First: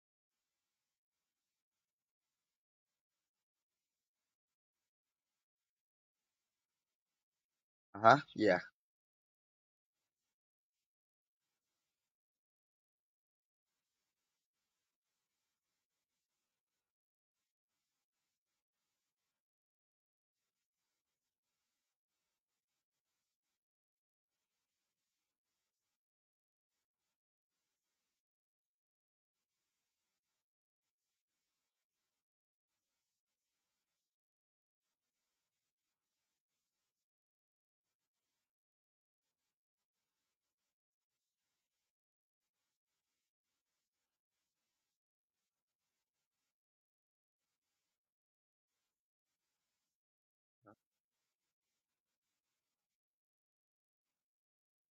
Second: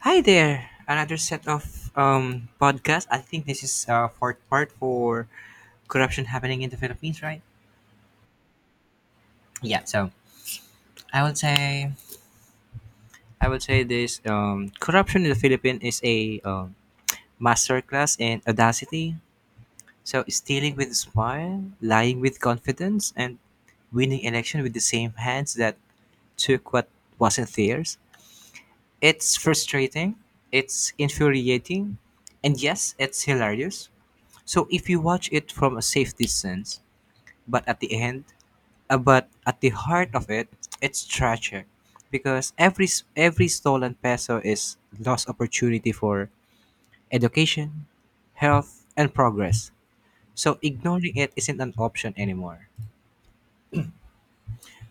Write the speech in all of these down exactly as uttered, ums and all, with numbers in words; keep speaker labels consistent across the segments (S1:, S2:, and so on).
S1: Hi there. Another set of um, podcast. I think this is uh, fourth part for corruption happening in the Philippines, right?
S2: Uh huh. Yeah.
S1: Yeah. So I would say I would say this um, corruption in the Philippines is a um, masterclass in audacity. So stealing with a smile, lying with confidence, and winning election with the same hands that took what wasn't theirs. It's frustrating. It's infuriating, and yes, it's hilarious. So if you watch it from a safe distance, but at the end, uh, but at the heart of it, it's tragic because every s- every stolen peso is lost opportunity for education, health, and progress. So ignoring it isn't an option anymore.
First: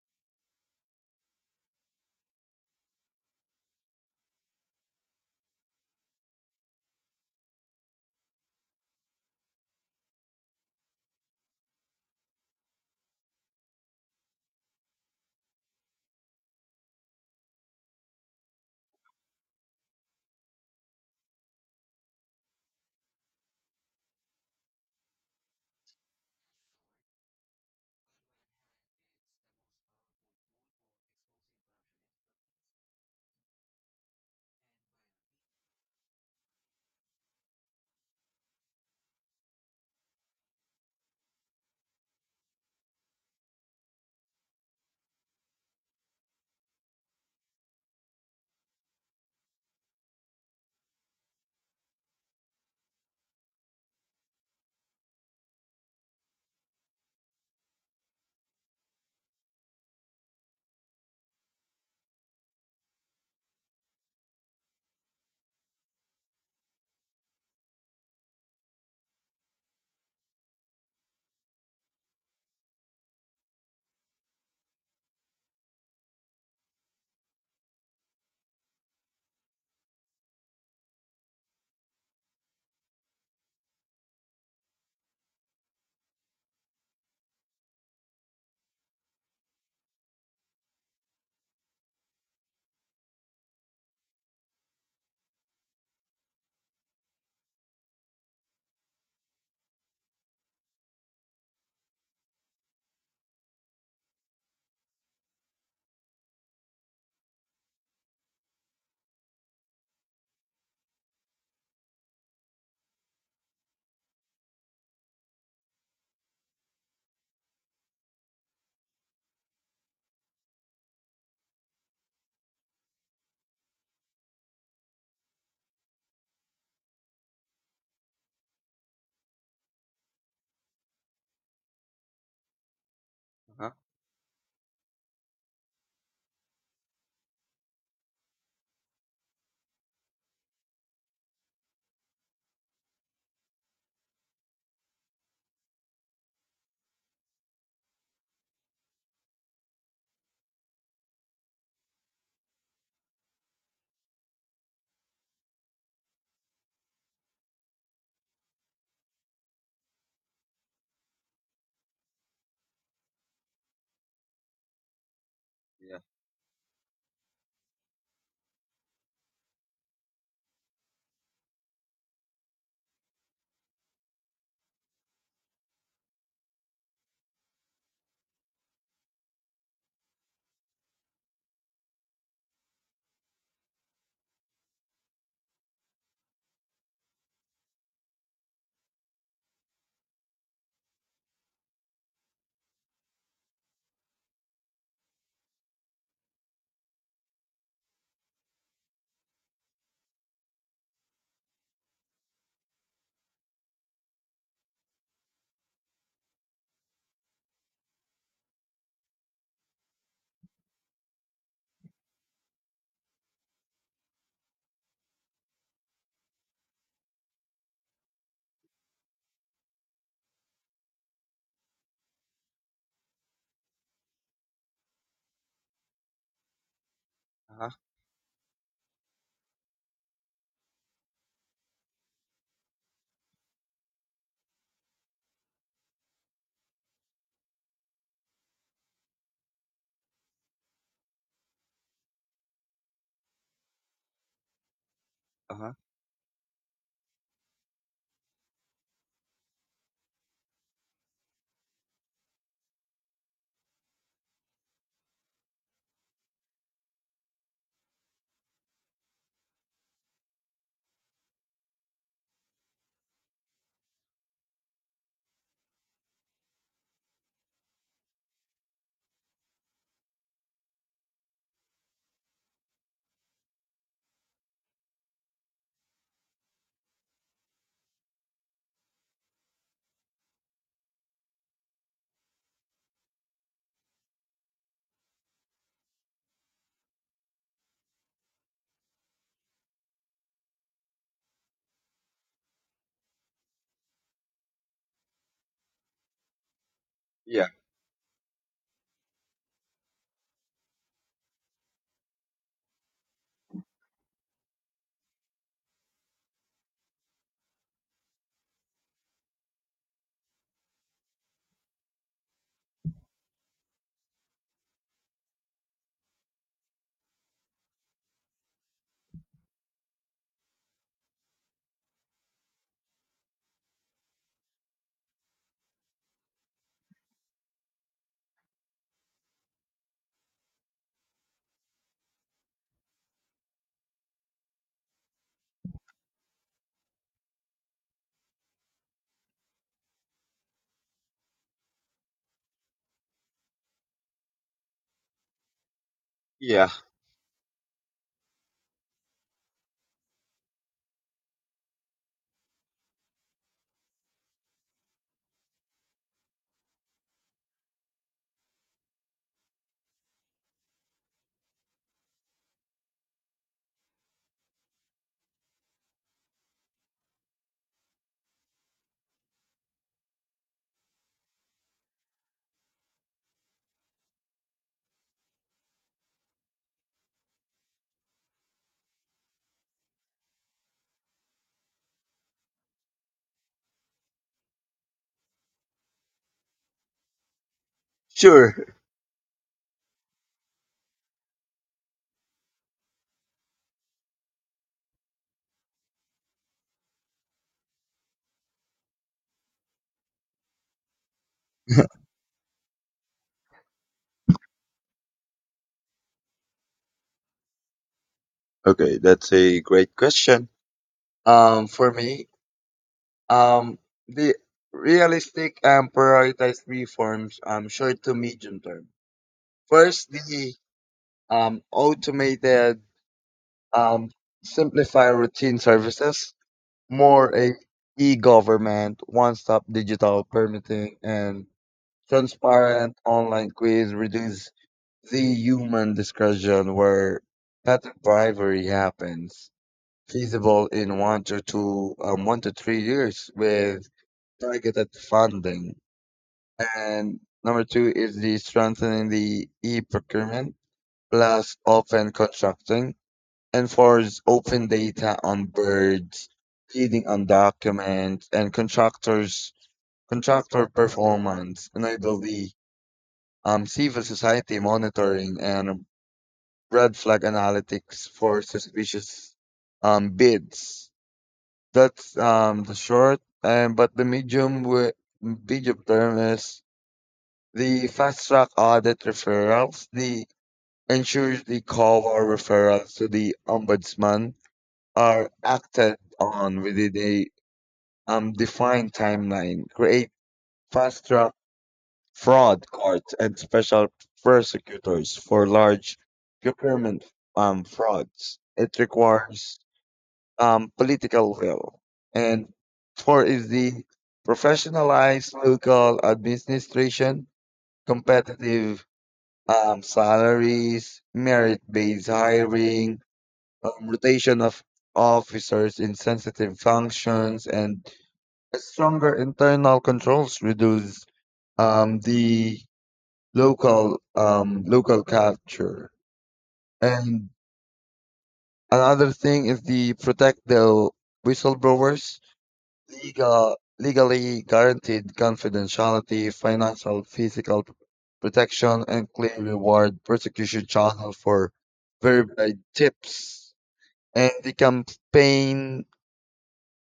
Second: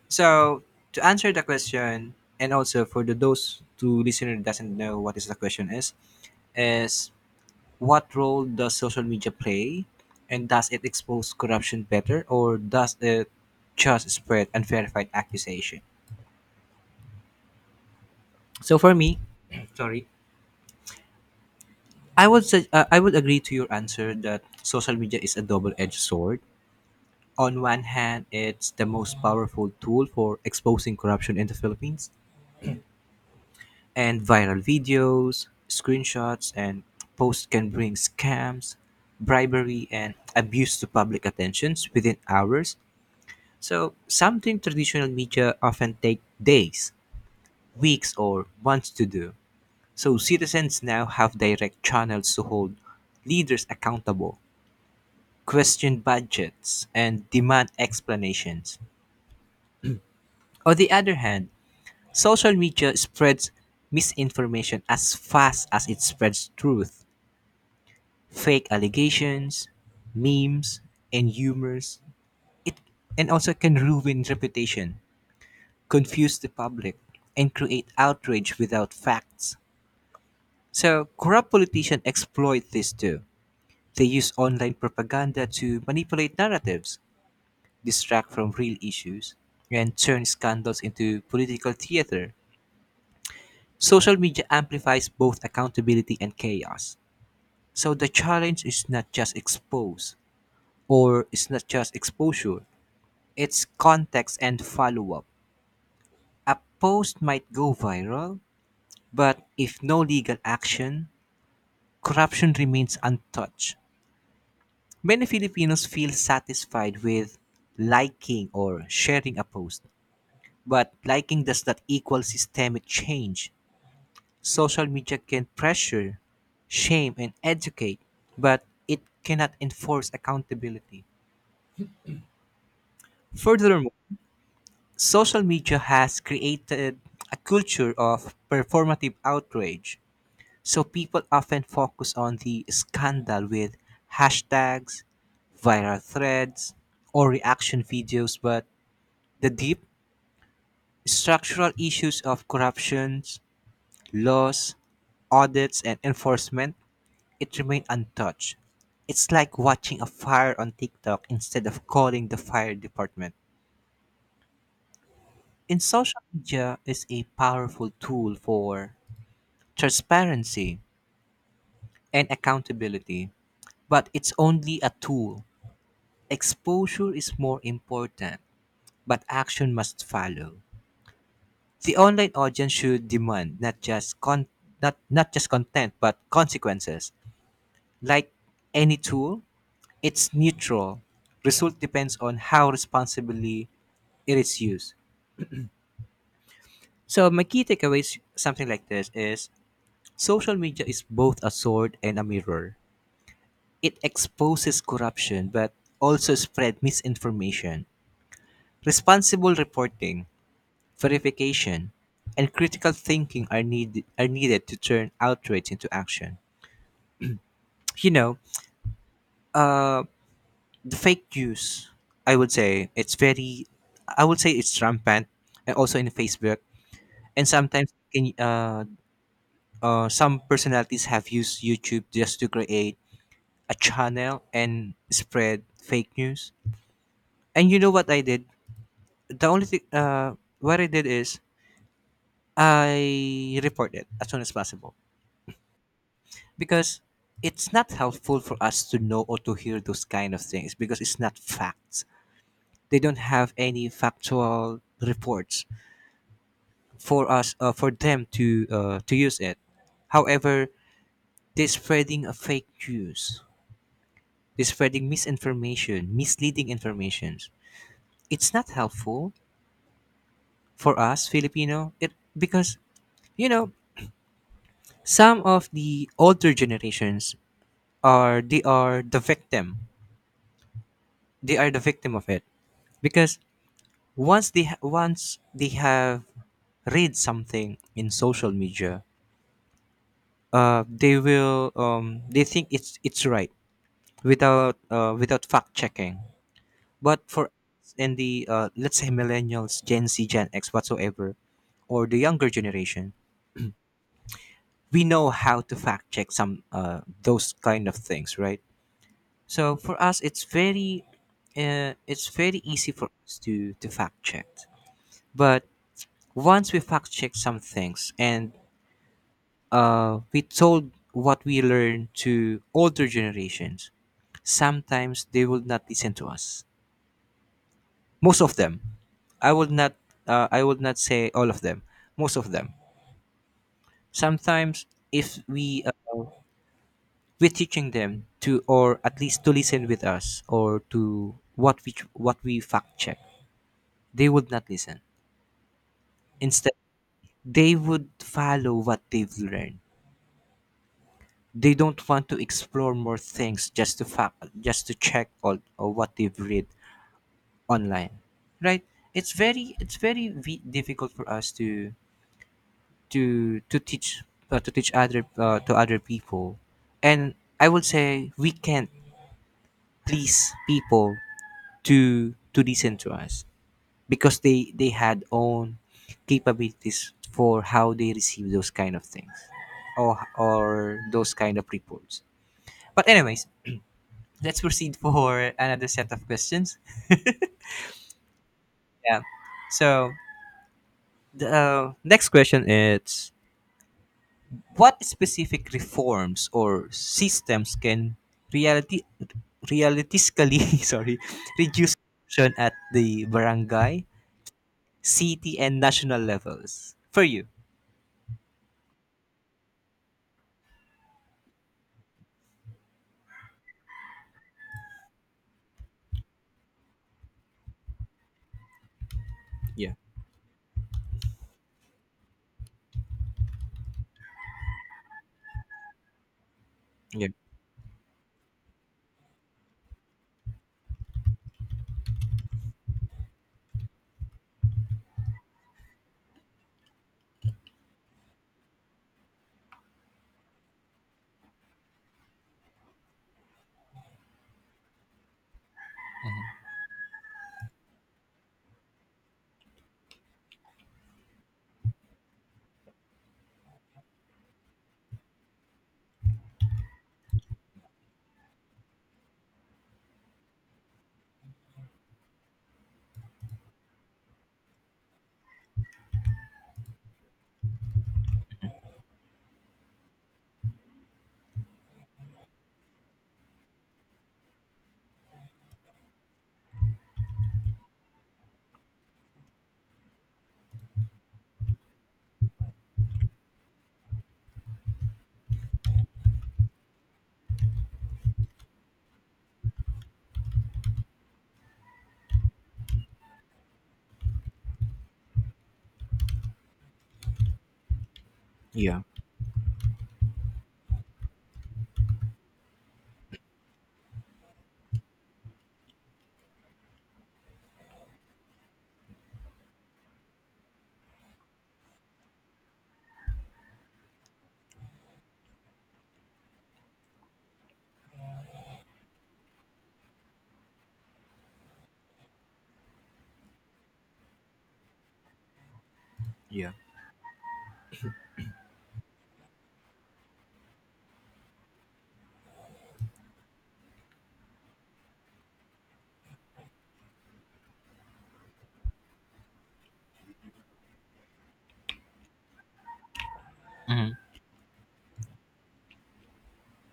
S1: So to answer the question, and also for the those two listeners doesn't know what is the question is, is what role does social media play? And does it expose corruption better or does it just spread unverified accusation? So for me, sorry, I would say, uh, I would agree to your answer that social media is a double-edged sword. On one hand, it's the most powerful tool for exposing corruption in the Philippines, and viral videos, screenshots, and posts can bring scams, bribery, and abuse to public attentions within hours. So, something traditional media often take days, weeks, or months to do. So, citizens now have direct channels to hold leaders accountable, question budgets, and demand explanations. On the other hand, social media spreads misinformation as fast as it spreads truth, fake allegations, memes, and humors. It and also can ruin reputation, confuse the public, and create outrage without facts. So, corrupt politicians exploit this too. They use online propaganda to manipulate narratives, distract from real issues, and turn scandals into political theater. Social media amplifies both accountability and chaos. So the challenge is not just expose or it's not just exposure, it's context and follow up. A post might go viral, but if no legal action, corruption remains untouched. Many Filipinos feel satisfied with liking or sharing a post, but liking does not equal systemic change. Social media can pressure, shame, and educate, but it cannot enforce accountability.
S2: Uh huh.
S1: Furthermore, social media has created a culture of performative outrage. So people often focus on the scandal with hashtags, viral threads, or reaction videos, but the deep structural issues of corruption, laws, audits, and enforcement, it remained untouched. It's like watching a fire on TikTok instead of calling the fire department. In
S2: Yeah.
S1: social media is a powerful tool for transparency and accountability, but it's only a tool. Exposure is more important, but action must follow. The online audience should demand not just con- not, not just content but consequences. Like any tool, it's neutral. Result depends on how responsibly it is used. So my key takeaways something like this is social media is both a sword and a mirror. It exposes corruption but also spread misinformation. Responsible reporting verification, and critical thinking are need are needed to turn outrage into action. You know, uh, the fake news. I would say it's very. I would say it's rampant, and also in Facebook. And
S2: Uh huh.
S1: sometimes, can uh, uh, some personalities have used YouTube just to create a channel and spread fake news. And you know what I did? The only thing, uh, what I did is I reported as soon as possible
S2: Uh huh.
S1: because it's not helpful for us to know or to hear those kind of things because it's not facts. They don't have any factual reports for us uh, for them to uh, to use it. However, they're spreading a fake news. They're spreading misinformation, misleading information. It's not helpful for us Filipino. It because you know some of the older generations are they are the victim. They are the victim of it because once they ha- once they have read something in social media uh they will um they think it's it's right without uh without fact checking. But for
S2: Yeah.
S1: us in the uh let's say millennials, gen z, gen x, whatsoever or the younger generation, we know how to fact check some uh those kind of things, right? So for us it's very uh, it's very easy for us to to fact check. But once we fact check some things and uh, we told what we learned to older generations. Sometimes they will not listen to us. Most of them. I will not. Uh, I will not say all of them. Most of them. Sometimes if we uh, we're teaching them to, or at least to listen with us, or to what we what we fact check, they would not listen.
S2: Yeah.
S1: Instead, they would follow what they've learned. They don't want to explore more things just to fact, just to check all or what they've read online, right? It's very it's very v- difficult for us to to to teach uh, to teach other uh, to other people, and I would say we can't please people to to listen to us because they they had own capabilities for how they receive those kind of things or or those kind of reports. But anyways, let's proceed for another set of questions.
S2: Sure.
S1: Yeah. So the uh, next question is what specific reforms or systems can reality realistically sorry reduce corruption at the barangay, city and national levels for you?
S2: Okay, that's a great question. Um, for me, um, the realistic and prioritized reforms, um, short to medium term.
S1: Yeah.
S2: First, the um automated, um simplify routine services,
S1: Yeah.
S2: more a e-government, one-stop digital permitting, and transparent online quiz reduce the human discussion where pet bribery happens, feasible in one to two, um, one to three years with targeted funding. And number two is the strengthening the e-procurement plus open contracting, enforce open data on birds, feeding on documents, and contractors contractor performance, enable the um, civil society monitoring and red flag analytics for suspicious um, bids. That's um, the short, and but the medium wi- medium term is the fast track audit referrals. The ensures the call or referrals to the ombudsman are acted on within a um, defined timeline. Create fast track fraud courts and special prosecutors for large procurement um, frauds. It
S1: Yeah.
S2: requires um, political will. And four is the professionalized local administration, competitive um, salaries, merit-based hiring, um, rotation of officers in sensitive functions, and stronger internal controls reduce um, the local um, local culture.
S1: Yeah.
S2: And another thing is the protect the whistleblowers legal, legally guaranteed confidentiality, financial, physical p- protection, and clear reward persecution channel for verified tips.
S1: Mhm.
S2: And the campaign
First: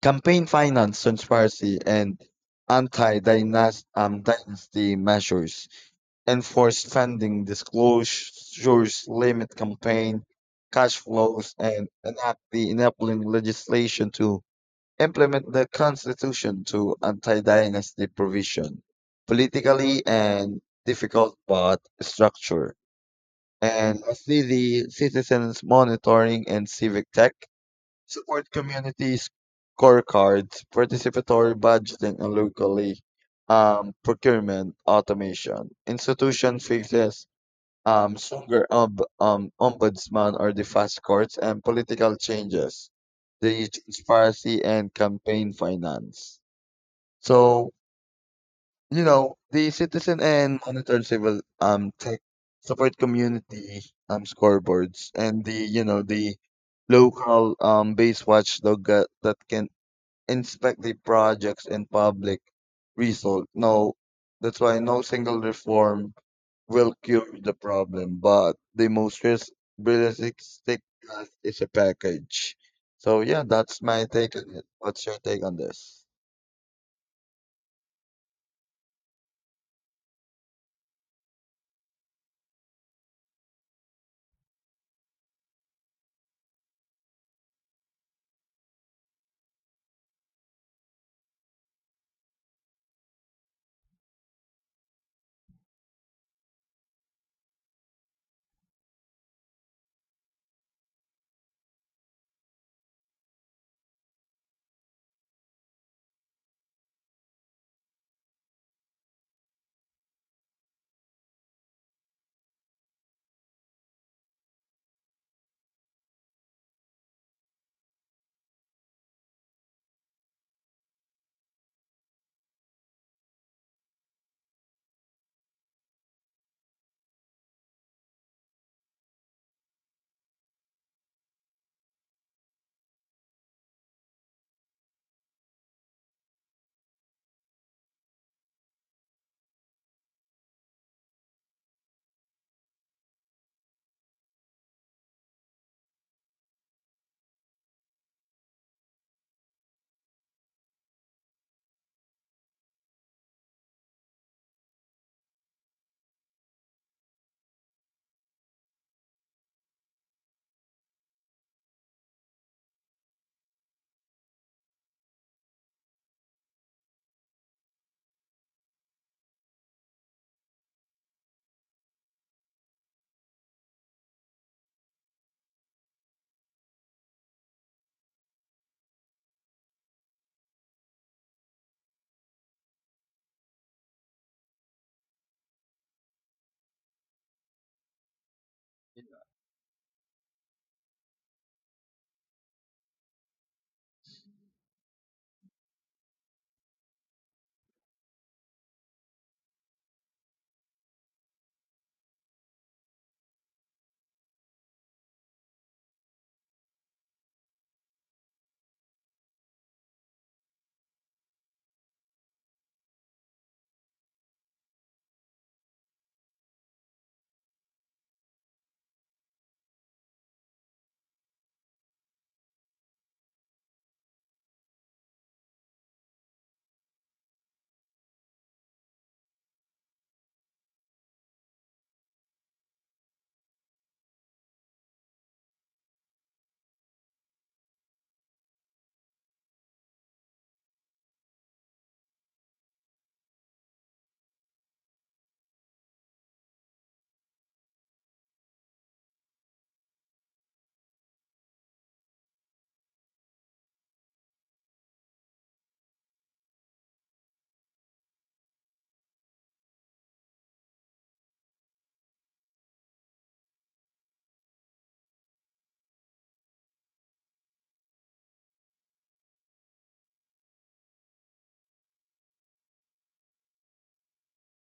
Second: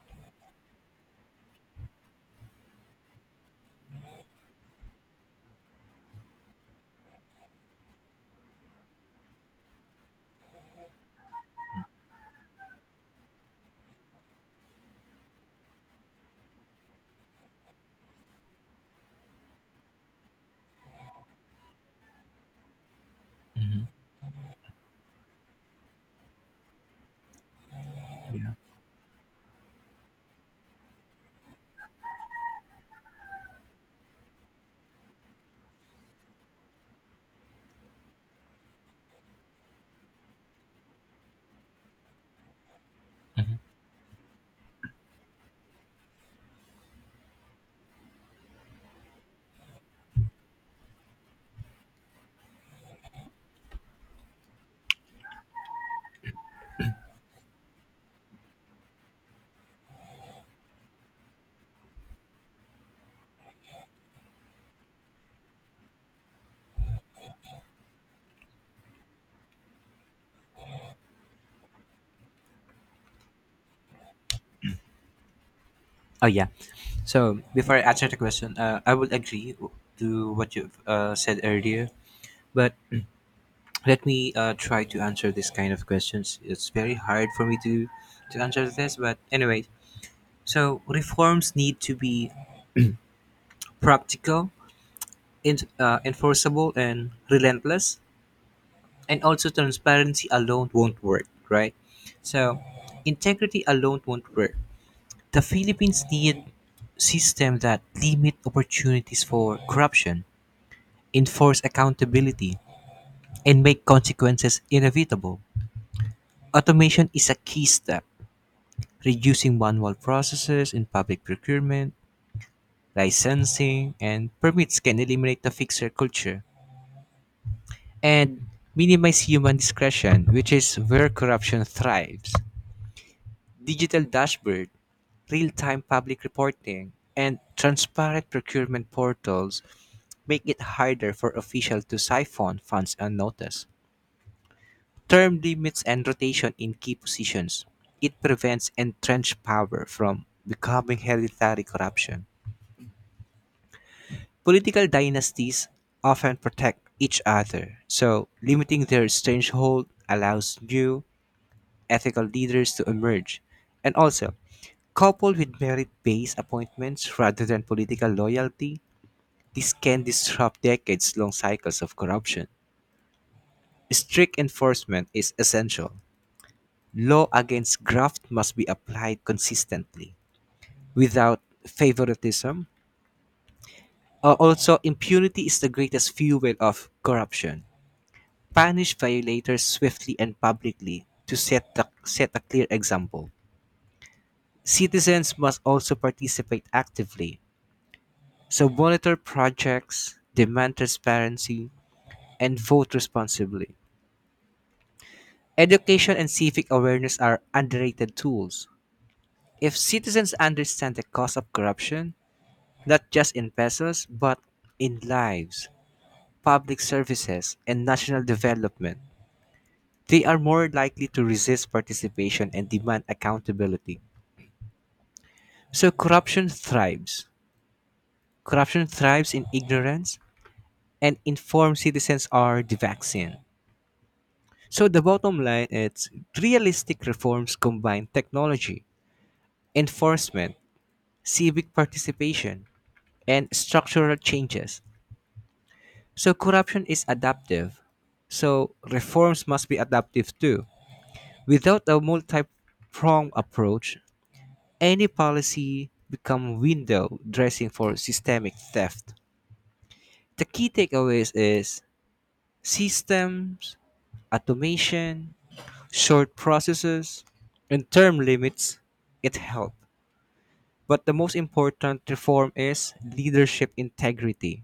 S2: campaign finance transparency and anti-dynasty um, dynasty measures, enforce funding disclosures, limit campaign cash flows, and enact the enabling legislation to implement the Constitution to anti-dynasty provision, politically and difficult but structure. And lastly, the citizens monitoring and civic tech, support
S1: Yeah.
S2: community scorecards, participatory budgeting and locally um, procurement automation. Institution fixes um, stronger um, um, ombudsman or the fast courts and political changes, the transparency and campaign finance. So, you know, the citizen and monitored civil um, tech support community um, scoreboards and the, you know, the local um, base watchdog that, that can inspect the projects and public result. No, that's why no single reform will cure the problem, but the most res- realistic path is a package. So yeah, that's my take on it. What's your take on this?
S1: Oh yeah. So before I answer the question, uh, I would agree to what you've uh, said earlier. But let me uh, try to answer this kind of questions. It's very hard for me to to answer this but anyway. So reforms need to be practical in, uh, enforceable and relentless, and also transparency alone won't work, right? So integrity alone won't work. The Philippines need system that limit opportunities for corruption, enforce accountability, and make consequences inevitable. Automation is a key step. Reducing manual processes in public procurement, licensing, and permits can eliminate the fixer culture and minimize human discretion, which is where corruption thrives. Digital dashboard, real-time public reporting, and transparent procurement portals make it harder for officials to siphon funds unnoticed. Term limits and rotation in key positions. It prevents entrenched power from becoming hereditary corruption. Political dynasties often protect each other, so limiting their stranglehold allows new ethical leaders to emerge. And also, coupled with merit based appointments rather than political loyalty, this can disrupt decades long cycles of corruption. Strict enforcement is essential. Law against graft must be applied consistently without favoritism. Uh, also, impunity is the greatest fuel of corruption. Punish violators swiftly and publicly to set, the, set a clear example. Citizens must also participate actively, so monitor projects, demand transparency, and vote responsibly. Education and civic awareness are underrated tools. If citizens understand the cost of corruption, not just in pesos, but in lives, public services, and national development, they are more likely to resist participation and demand accountability. So corruption thrives. Corruption thrives in ignorance, and informed citizens are the vaccine. So the bottom line is realistic reforms combine technology, enforcement, civic participation, and structural changes. So corruption is adaptive. So reforms must be adaptive too. Without a multi-pronged approach, any policy become window dressing for systemic theft. The key takeaways is systems, automation, short processes, and term limits, it helped. But the most important reform is leadership integrity.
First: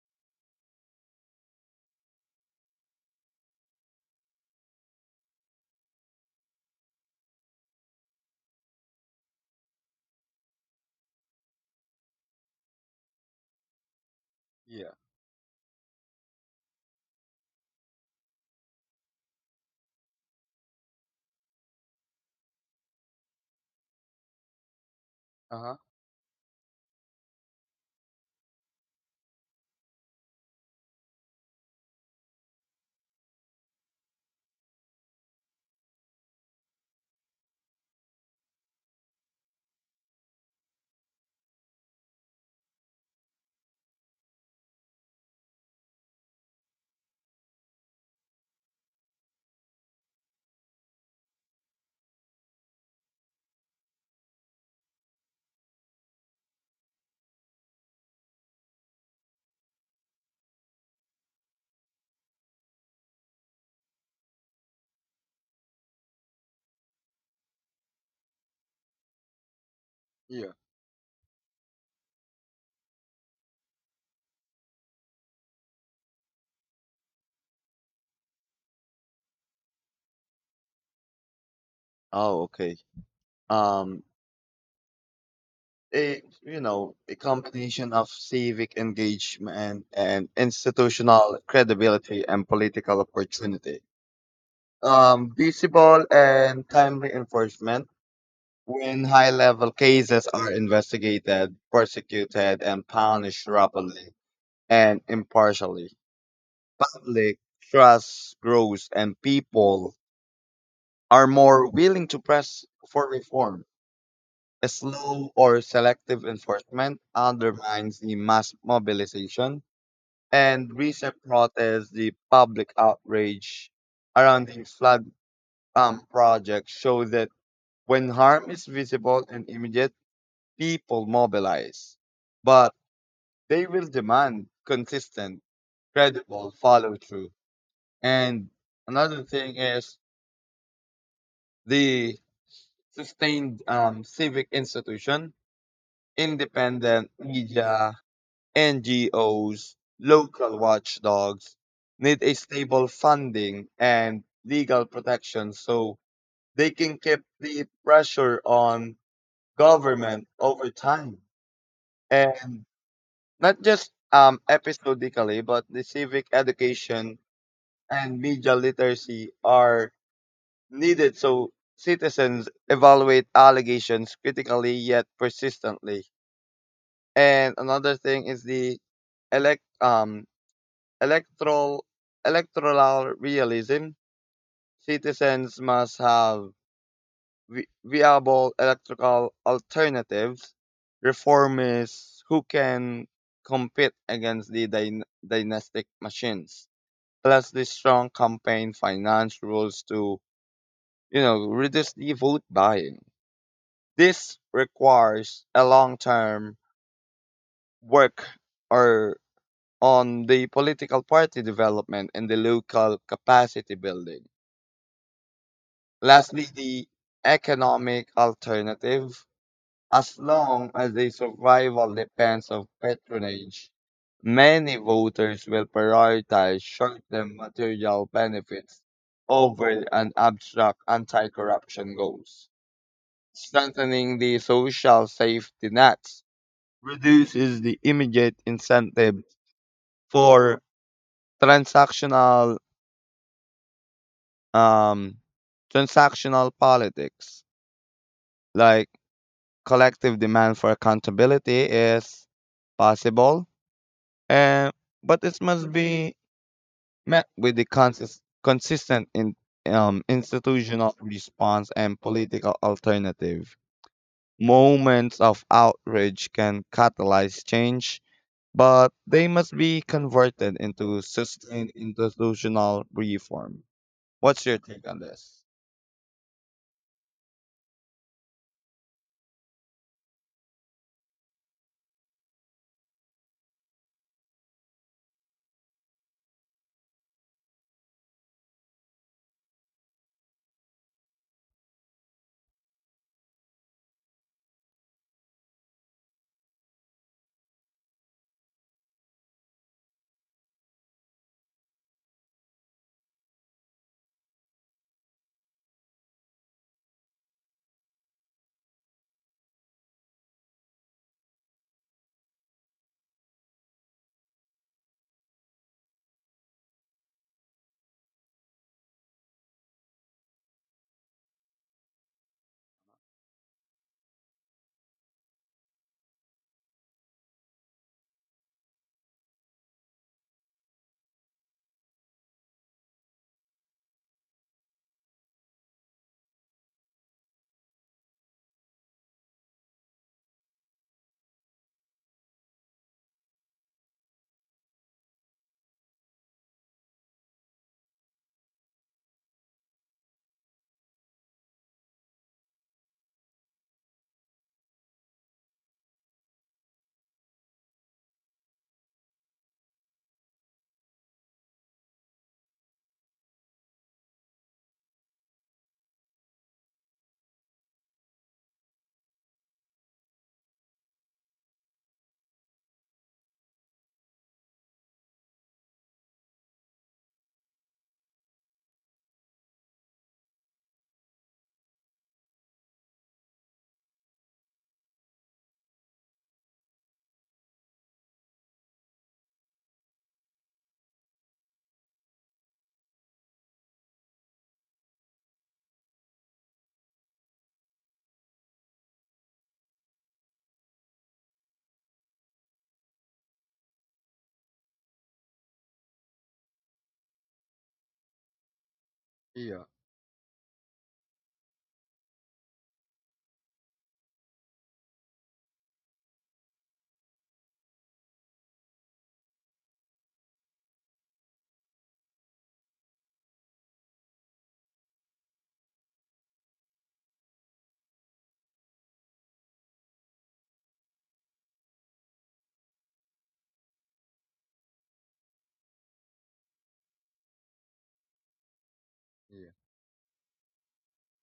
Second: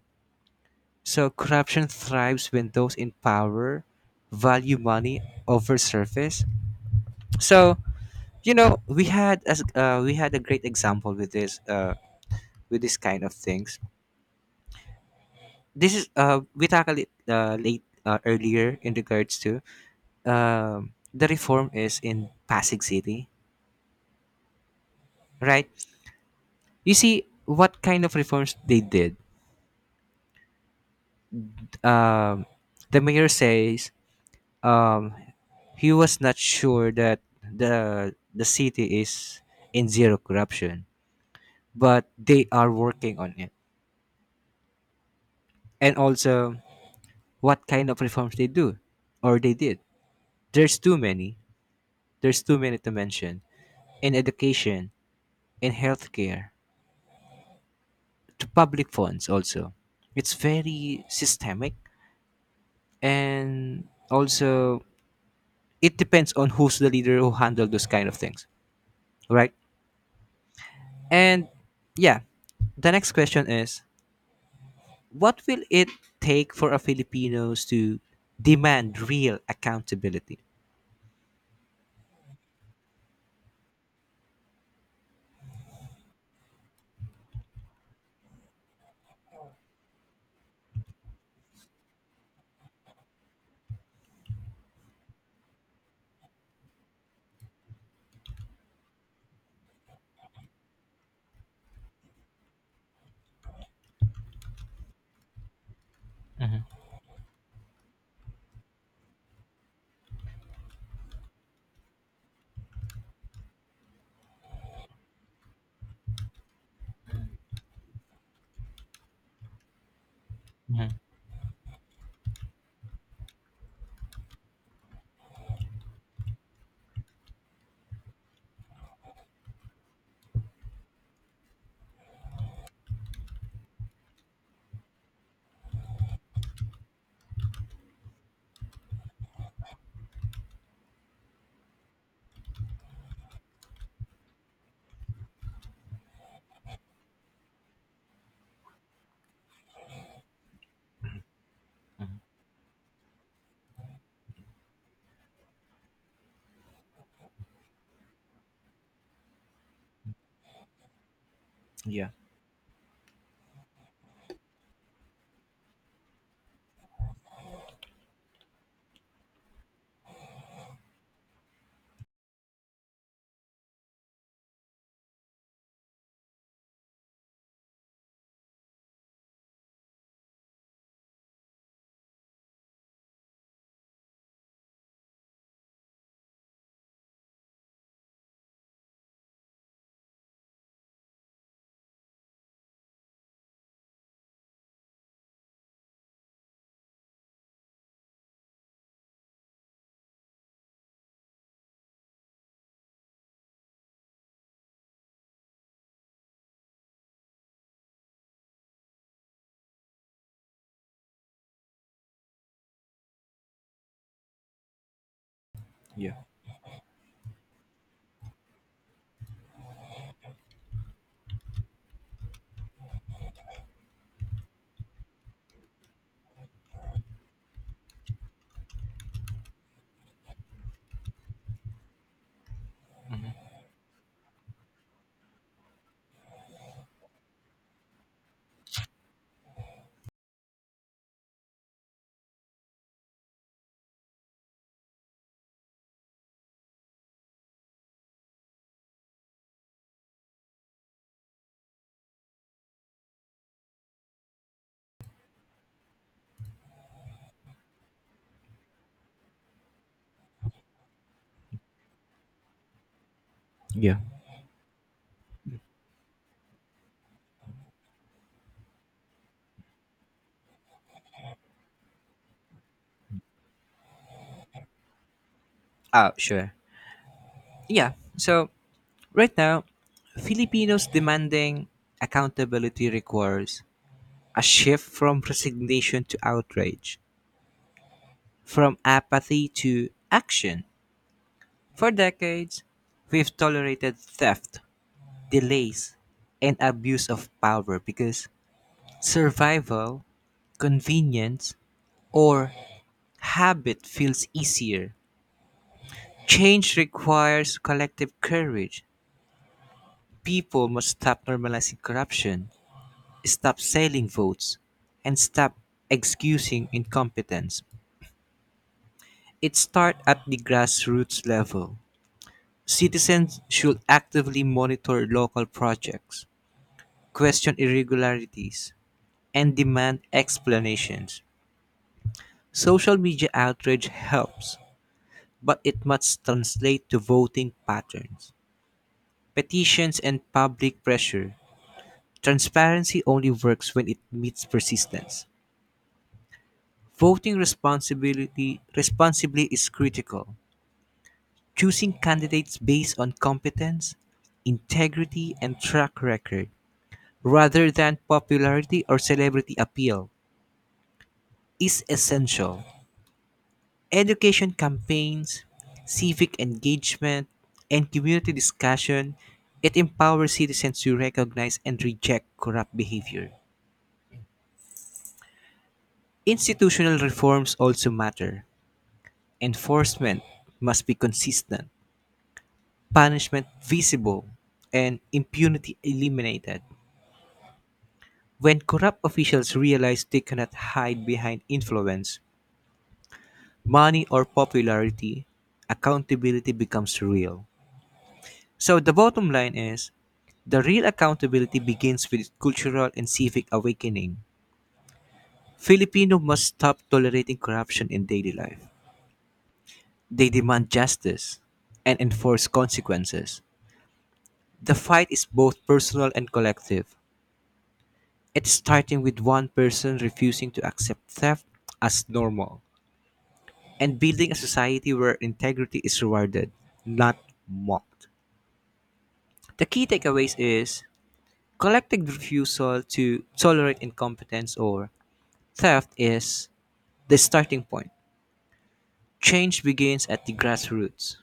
S1: So corruption thrives when those in power value money over service. So you know we had as uh, we had a great example with this uh, with this kind of things.
S2: Yeah.
S1: This is uh, we tackled it uh, late uh, earlier in regards to um, the reform is in Pasig City,
S2: Uh
S1: right?
S2: huh.
S1: You see what kind of reforms they did. Um, the mayor says um, he was not sure that the the city is in zero corruption, but they are working on it. And also, what kind of reforms they do or they did. There's too many. There's too many to mention in education, in healthcare, to public funds also. It's very systemic and also it depends on who's the leader who handle those kind of things, right?
S2: Yeah.
S1: And yeah, the next question is what will it take for a Filipinos to demand real accountability.
S2: Oh, okay. Um, a you know a combination of civic engagement and institutional credibility and political opportunity. Um, visible and timely enforcement when high-level cases are investigated, prosecuted, and punished rapidly. and impartially.
S1: Mhm,
S2: Public trust grows and people are more willing to press for reform. A slow or selective enforcement undermines the mass mobilization and
S1: mhm.
S2: recent protests, the public outrage around the flood um, project show that when harm is visible and immediate, people mobilize. But they will demand consistent, credible follow through. And another thing is the sustained um, civic institution, independent media, N G Os, local watchdogs need a stable funding and legal protection so they can keep the pressure on government over time.
S1: Yeah.
S2: And not just um, episodically, but the civic education and media literacy are needed so citizens evaluate allegations critically yet persistently. And another thing is the elect um electoral electoral realism. Citizens must have vi- viable electoral alternatives. Reformists who can compete against the dyn- dynastic machines. Plus, the strong campaign finance rules to you know reduce the vote buying. This requires a long-term work or on the political party development and the local capacity building.
S1: Yeah.
S2: Lastly, the economic alternative. As long as the survival depends on patronage, many voters will prioritize short-term material benefits over an abstract anti-corruption goals. Strengthening the social safety nets reduces the immediate incentive for transactional um, transactional politics. Like collective demand for accountability is possible, and but it must be met with the consist- consistent in, um, institutional response and political alternative.
S1: Yeah.
S2: Moments of outrage can catalyze change but they must be converted into sustained institutional reform. What's your take on this?
S1: Oh sure. Yeah. So right now Filipinos demanding accountability requires a shift from resignation to outrage, from apathy to action. For decades we've tolerated theft, delays, and abuse of power because survival, convenience, or habit feels easier. Change requires collective courage. People must stop normalizing corruption, stop selling votes, and stop excusing incompetence. It starts at the grassroots level. Citizens should actively monitor local projects, question irregularities, and demand explanations. Social media outrage helps, but it must translate to voting patterns, petitions, and public pressure. Transparency only works when it meets persistence. Voting responsibility responsibly is critical. Choosing candidates based on competence, integrity, and track record rather than popularity or celebrity appeal is essential. Education campaigns, civic engagement, and community discussion, it empowers citizens to recognize and reject corrupt behavior. Institutional reforms also matter. Enforcement must be consistent, punishment visible, and impunity eliminated. When corrupt officials realize they cannot hide behind influence, money, or popularity, accountability becomes real. So the bottom line is the real accountability begins with cultural and civic awakening. Filipino must stop tolerating corruption in daily life.
S2: Yeah,
S1: They demand justice and enforce consequences. The fight is both personal and collective. It's starting with one person refusing to accept theft as normal and building a society where integrity is rewarded, not mocked. The key takeaways is collective refusal to tolerate incompetence or theft is the starting point.
S2: yeah,
S1: Change begins at the grassroots.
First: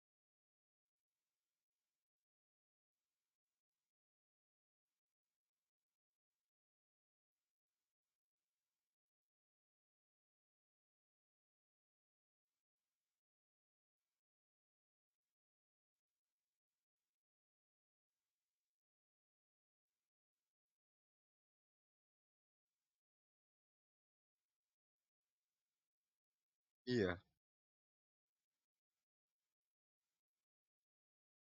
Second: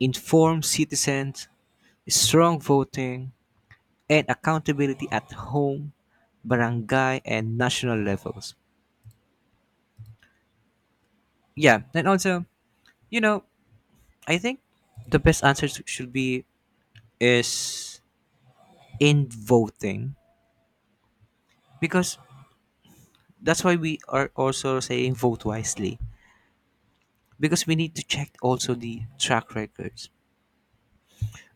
S1: Informed citizens, strong voting, and accountability at home, barangay, and national levels. Yeah, and also, you know, I think the best answer s- should be is in voting because that's why we are also saying vote wisely
S2: yeah,
S1: because we need to check also the track records.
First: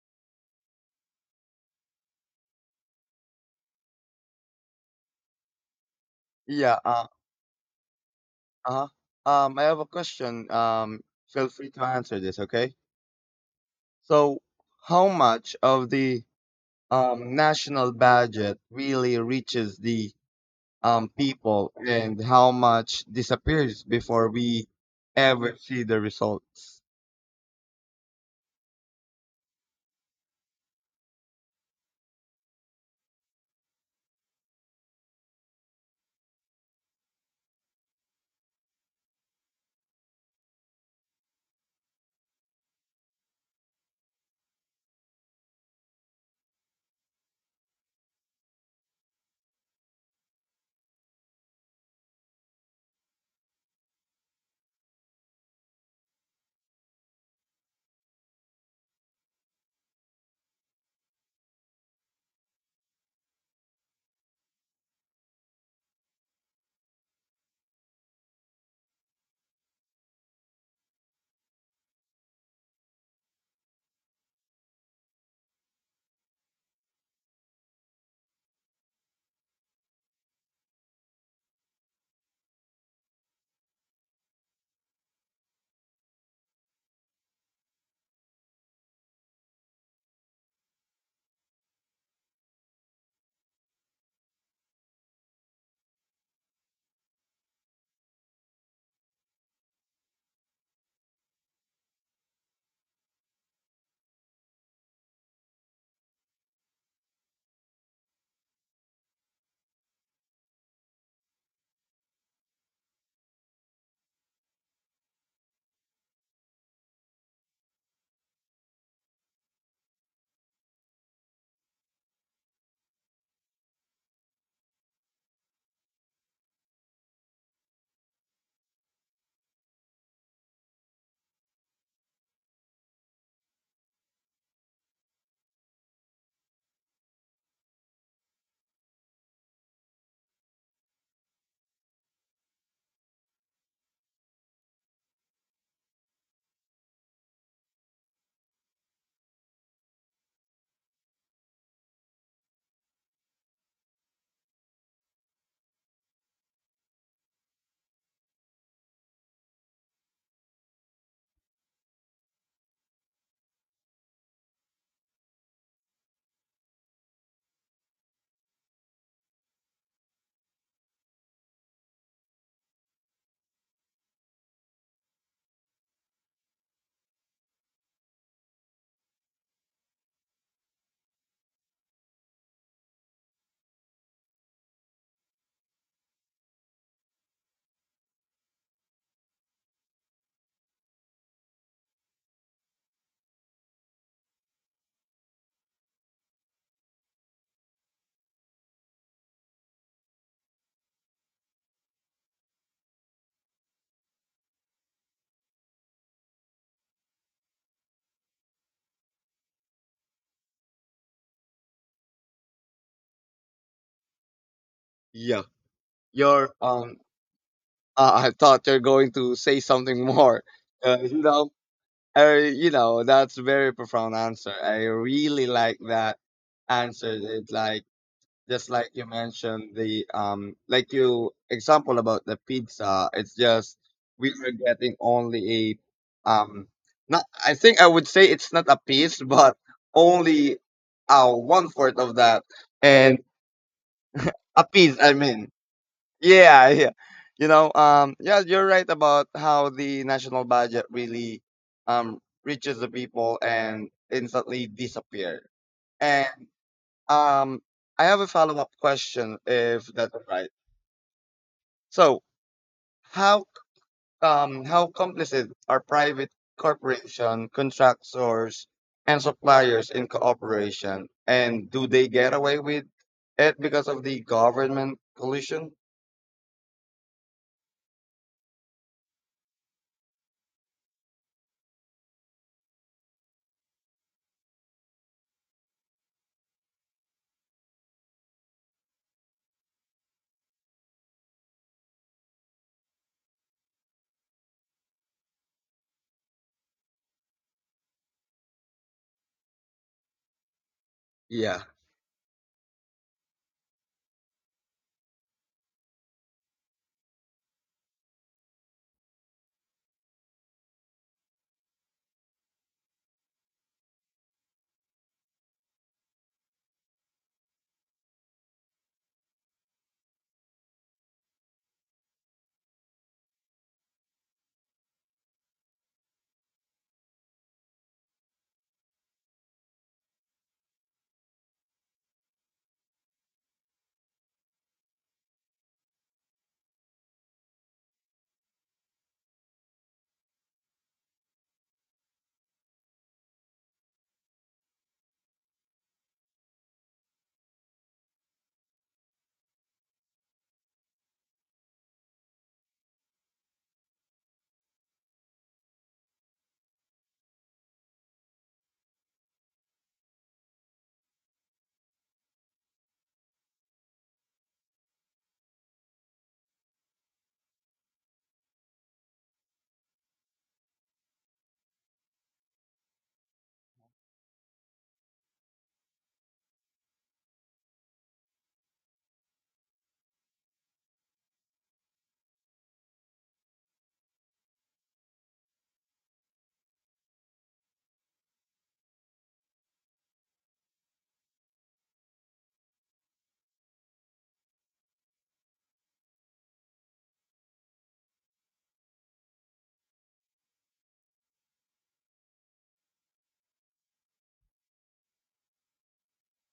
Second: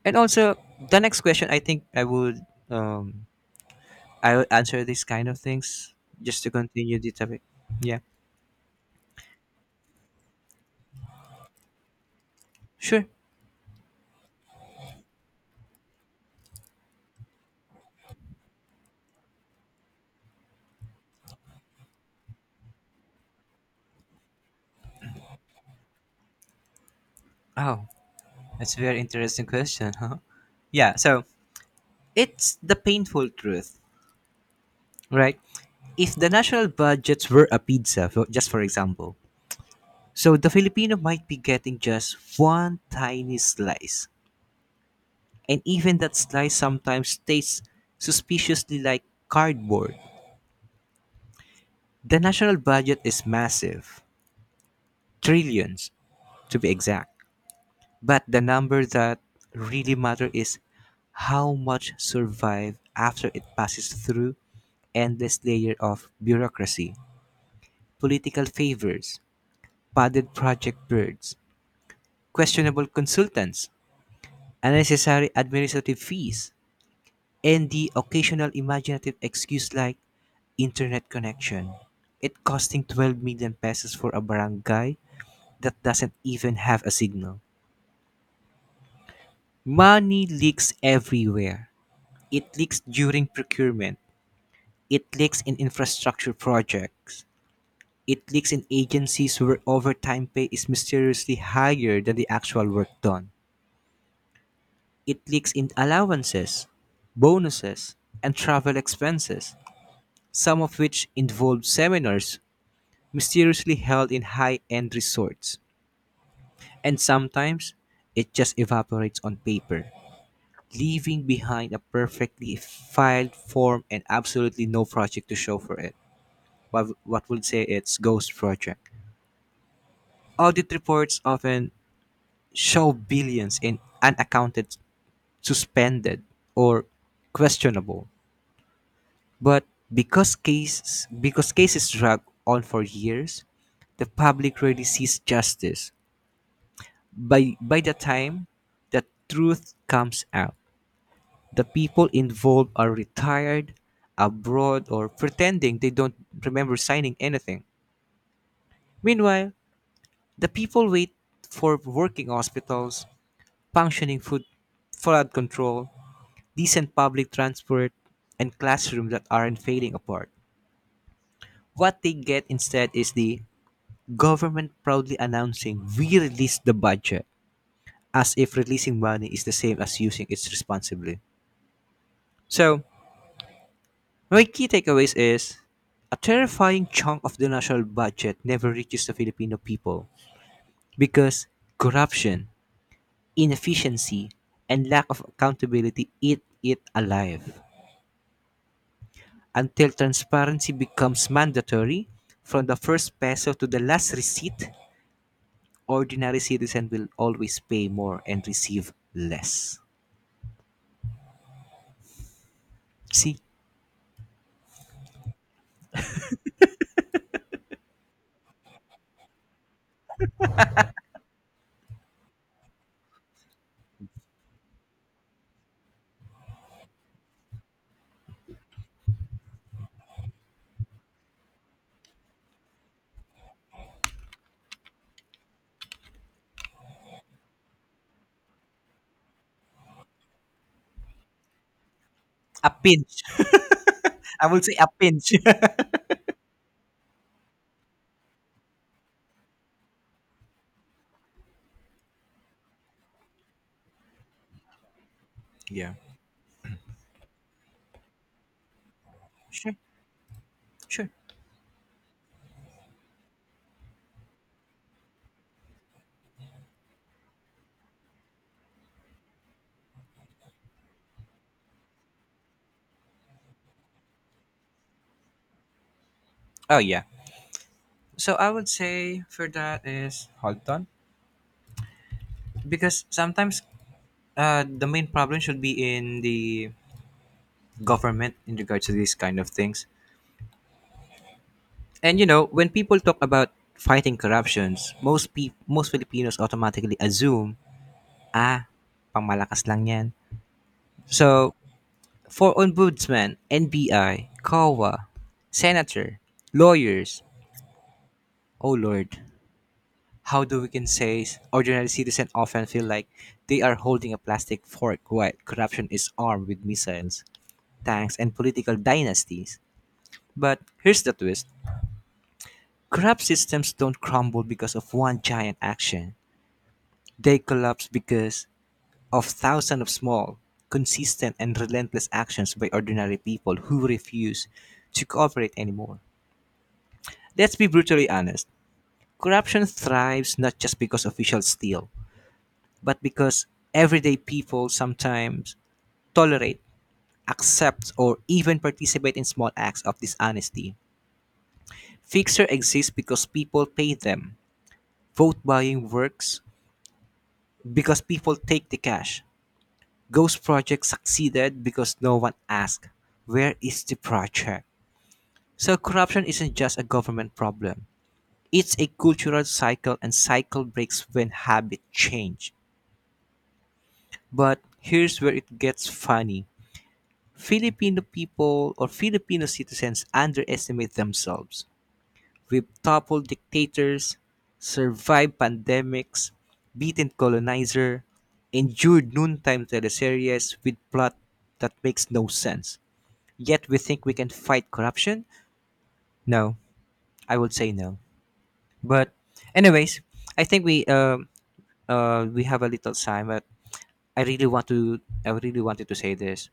S1: And also, the next question I think I would um, I would answer these kind of things just to
S2: yeah.
S1: continue
S2: Uh,
S1: the topic. Yeah,
S2: uh, um, I have a question. Um, feel free to answer this, okay?
S1: sure.
S2: So, how much of the um national budget really reaches the um people, and how much disappears before we ever see the results?
S1: Oh, that's a very interesting question, huh? Yeah, so it's the painful truth, right? If the national budgets were a pizza, for- just for example, so the Filipino might be getting just one tiny slice. And even that slice sometimes tastes suspiciously like cardboard. The national budget is massive, trillions to be exact. But the number that really matter is how much survive after it passes through endless layer of bureaucracy, political favors, padded project birds, questionable consultants, unnecessary administrative fees, and the occasional imaginative excuse like internet connection. It costing twelve million pesos for a barangay that doesn't even have a signal. Money leaks everywhere. It leaks during procurement. It leaks in infrastructure projects. It leaks in agencies where overtime pay is mysteriously higher than the actual work done. It leaks in allowances, bonuses, and travel expenses, some of which involve seminars mysteriously held in high end resorts. And sometimes it just evaporates on paper, leaving behind a perfectly filed form and absolutely no project to show for it. what, what would say it's ghost project. Audit reports often show billions in unaccounted, suspended, or questionable. But because cases because cases drag on for years, the public rarely sees justice. By by the time the truth comes out, the people involved are retired, abroad, or pretending they don't remember signing anything. Meanwhile, the people wait for working hospitals, functioning food, flood control, decent public transport, and classrooms that aren't fading apart. What they get instead is the government proudly announcing we released the budget as if releasing money is the same as using it responsibly. So, my key takeaways is a terrifying chunk of the national budget never reaches the Filipino people because corruption, inefficiency, and lack of accountability eat it alive. Until transparency becomes mandatory, from the first peso to the last receipt, ordinary citizen will always pay more and receive less. See?
S2: Yeah, your um uh, I thought you're going to say something more. Uh, you know, uh, you know, that's a very profound answer. I really like that answer. It's like just like you mentioned the um, like you example about the pizza. It's just we are getting only a um, not. I think I would say it's not a piece, but only uh one fourth of that,
S1: A pinch.
S2: and
S1: I will
S2: a
S1: say a
S2: piece. I
S1: pinch.
S2: mean, yeah, yeah, you know um yeah, you're right about how the national budget really um reaches the people and instantly disappear.
S1: yeah.
S2: And um I have a follow-up question,
S1: Sure.
S2: if that's all right.
S1: Sure.
S2: So how um how complicit are private corporation contractors and suppliers in cooperation, and do they get away with it because of the government collusion?
S1: Oh yeah. So I would say for that is hold on. Because sometimes uh, the main problem should be in the government in regards to these kind of things. And you know, when people talk about fighting corruptions, most pe- most Filipinos automatically assume, ah, pangmalakas lang lang 'yan. So,
S2: Yeah.
S1: for ombudsman, N B I, C O A, senator, lawyers, oh lord, how do we can say ordinary citizen often feel like they are holding a plastic fork while corruption is armed with missiles, tanks, and political dynasties? But here's the twist. Corrupt systems don't crumble because of one giant action. They collapse because of thousands of small, consistent, and relentless actions by ordinary people who refuse to cooperate anymore. Let's be brutally honest. Corruption thrives not just because officials steal, but because everyday people sometimes tolerate, accept, or even participate in small acts of dishonesty. Fixer exists because people pay them. Vote buying works because people take the cash. Ghost Project succeeded because no one asked, where is the project? So, corruption isn't just a government problem, it's a cultural cycle, and cycle breaks when habit change. But here's where it gets funny. Filipino people or Filipino citizens underestimate themselves. We've toppled dictators, survived pandemics, beaten colonizer, endured noontime teleseries with plot that makes no sense. Yet we think we can fight corruption? No, I would say no. But, anyways, I think we uh, uh, we have a little time, but I really want to I really wanted to say this.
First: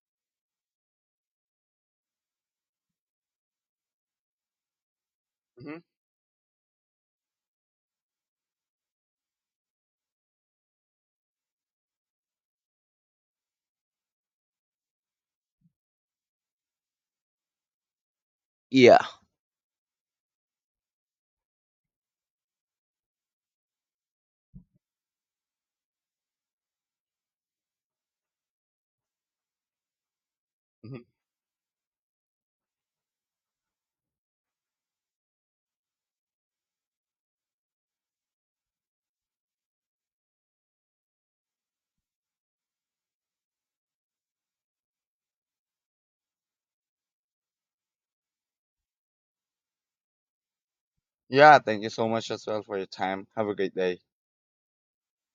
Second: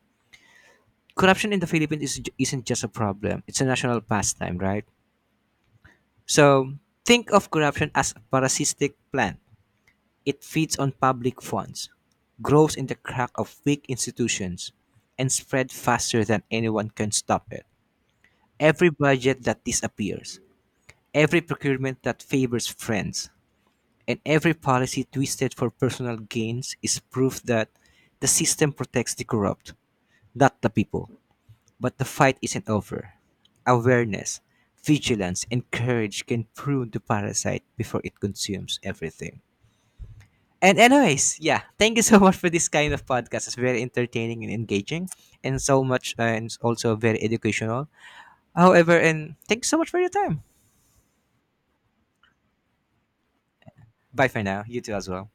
S1: Corruption in the Philippines is, isn't just a problem; it's a national pastime, right?
S2: Hmm.
S1: So think of corruption as a parasitic plant. It feeds on public funds, grows in the crack of weak institutions, and spread faster than anyone can stop it. Every
S2: Yeah.
S1: budget that disappears, every procurement that favors friends and every policy twisted for personal gains is proof that the system protects the corrupt, not the people. But the fight isn't over. Awareness, vigilance, and courage can prune the parasite before it consumes everything. And anyways, yeah, thank you so much for this kind of podcast. It's very entertaining and engaging, and so much, uh, and it's also very educational. However, and thank you so much for your time.
S2: Yeah, thank you so much as well for your time. Have a great day.
S1: Bye for now. You too as well.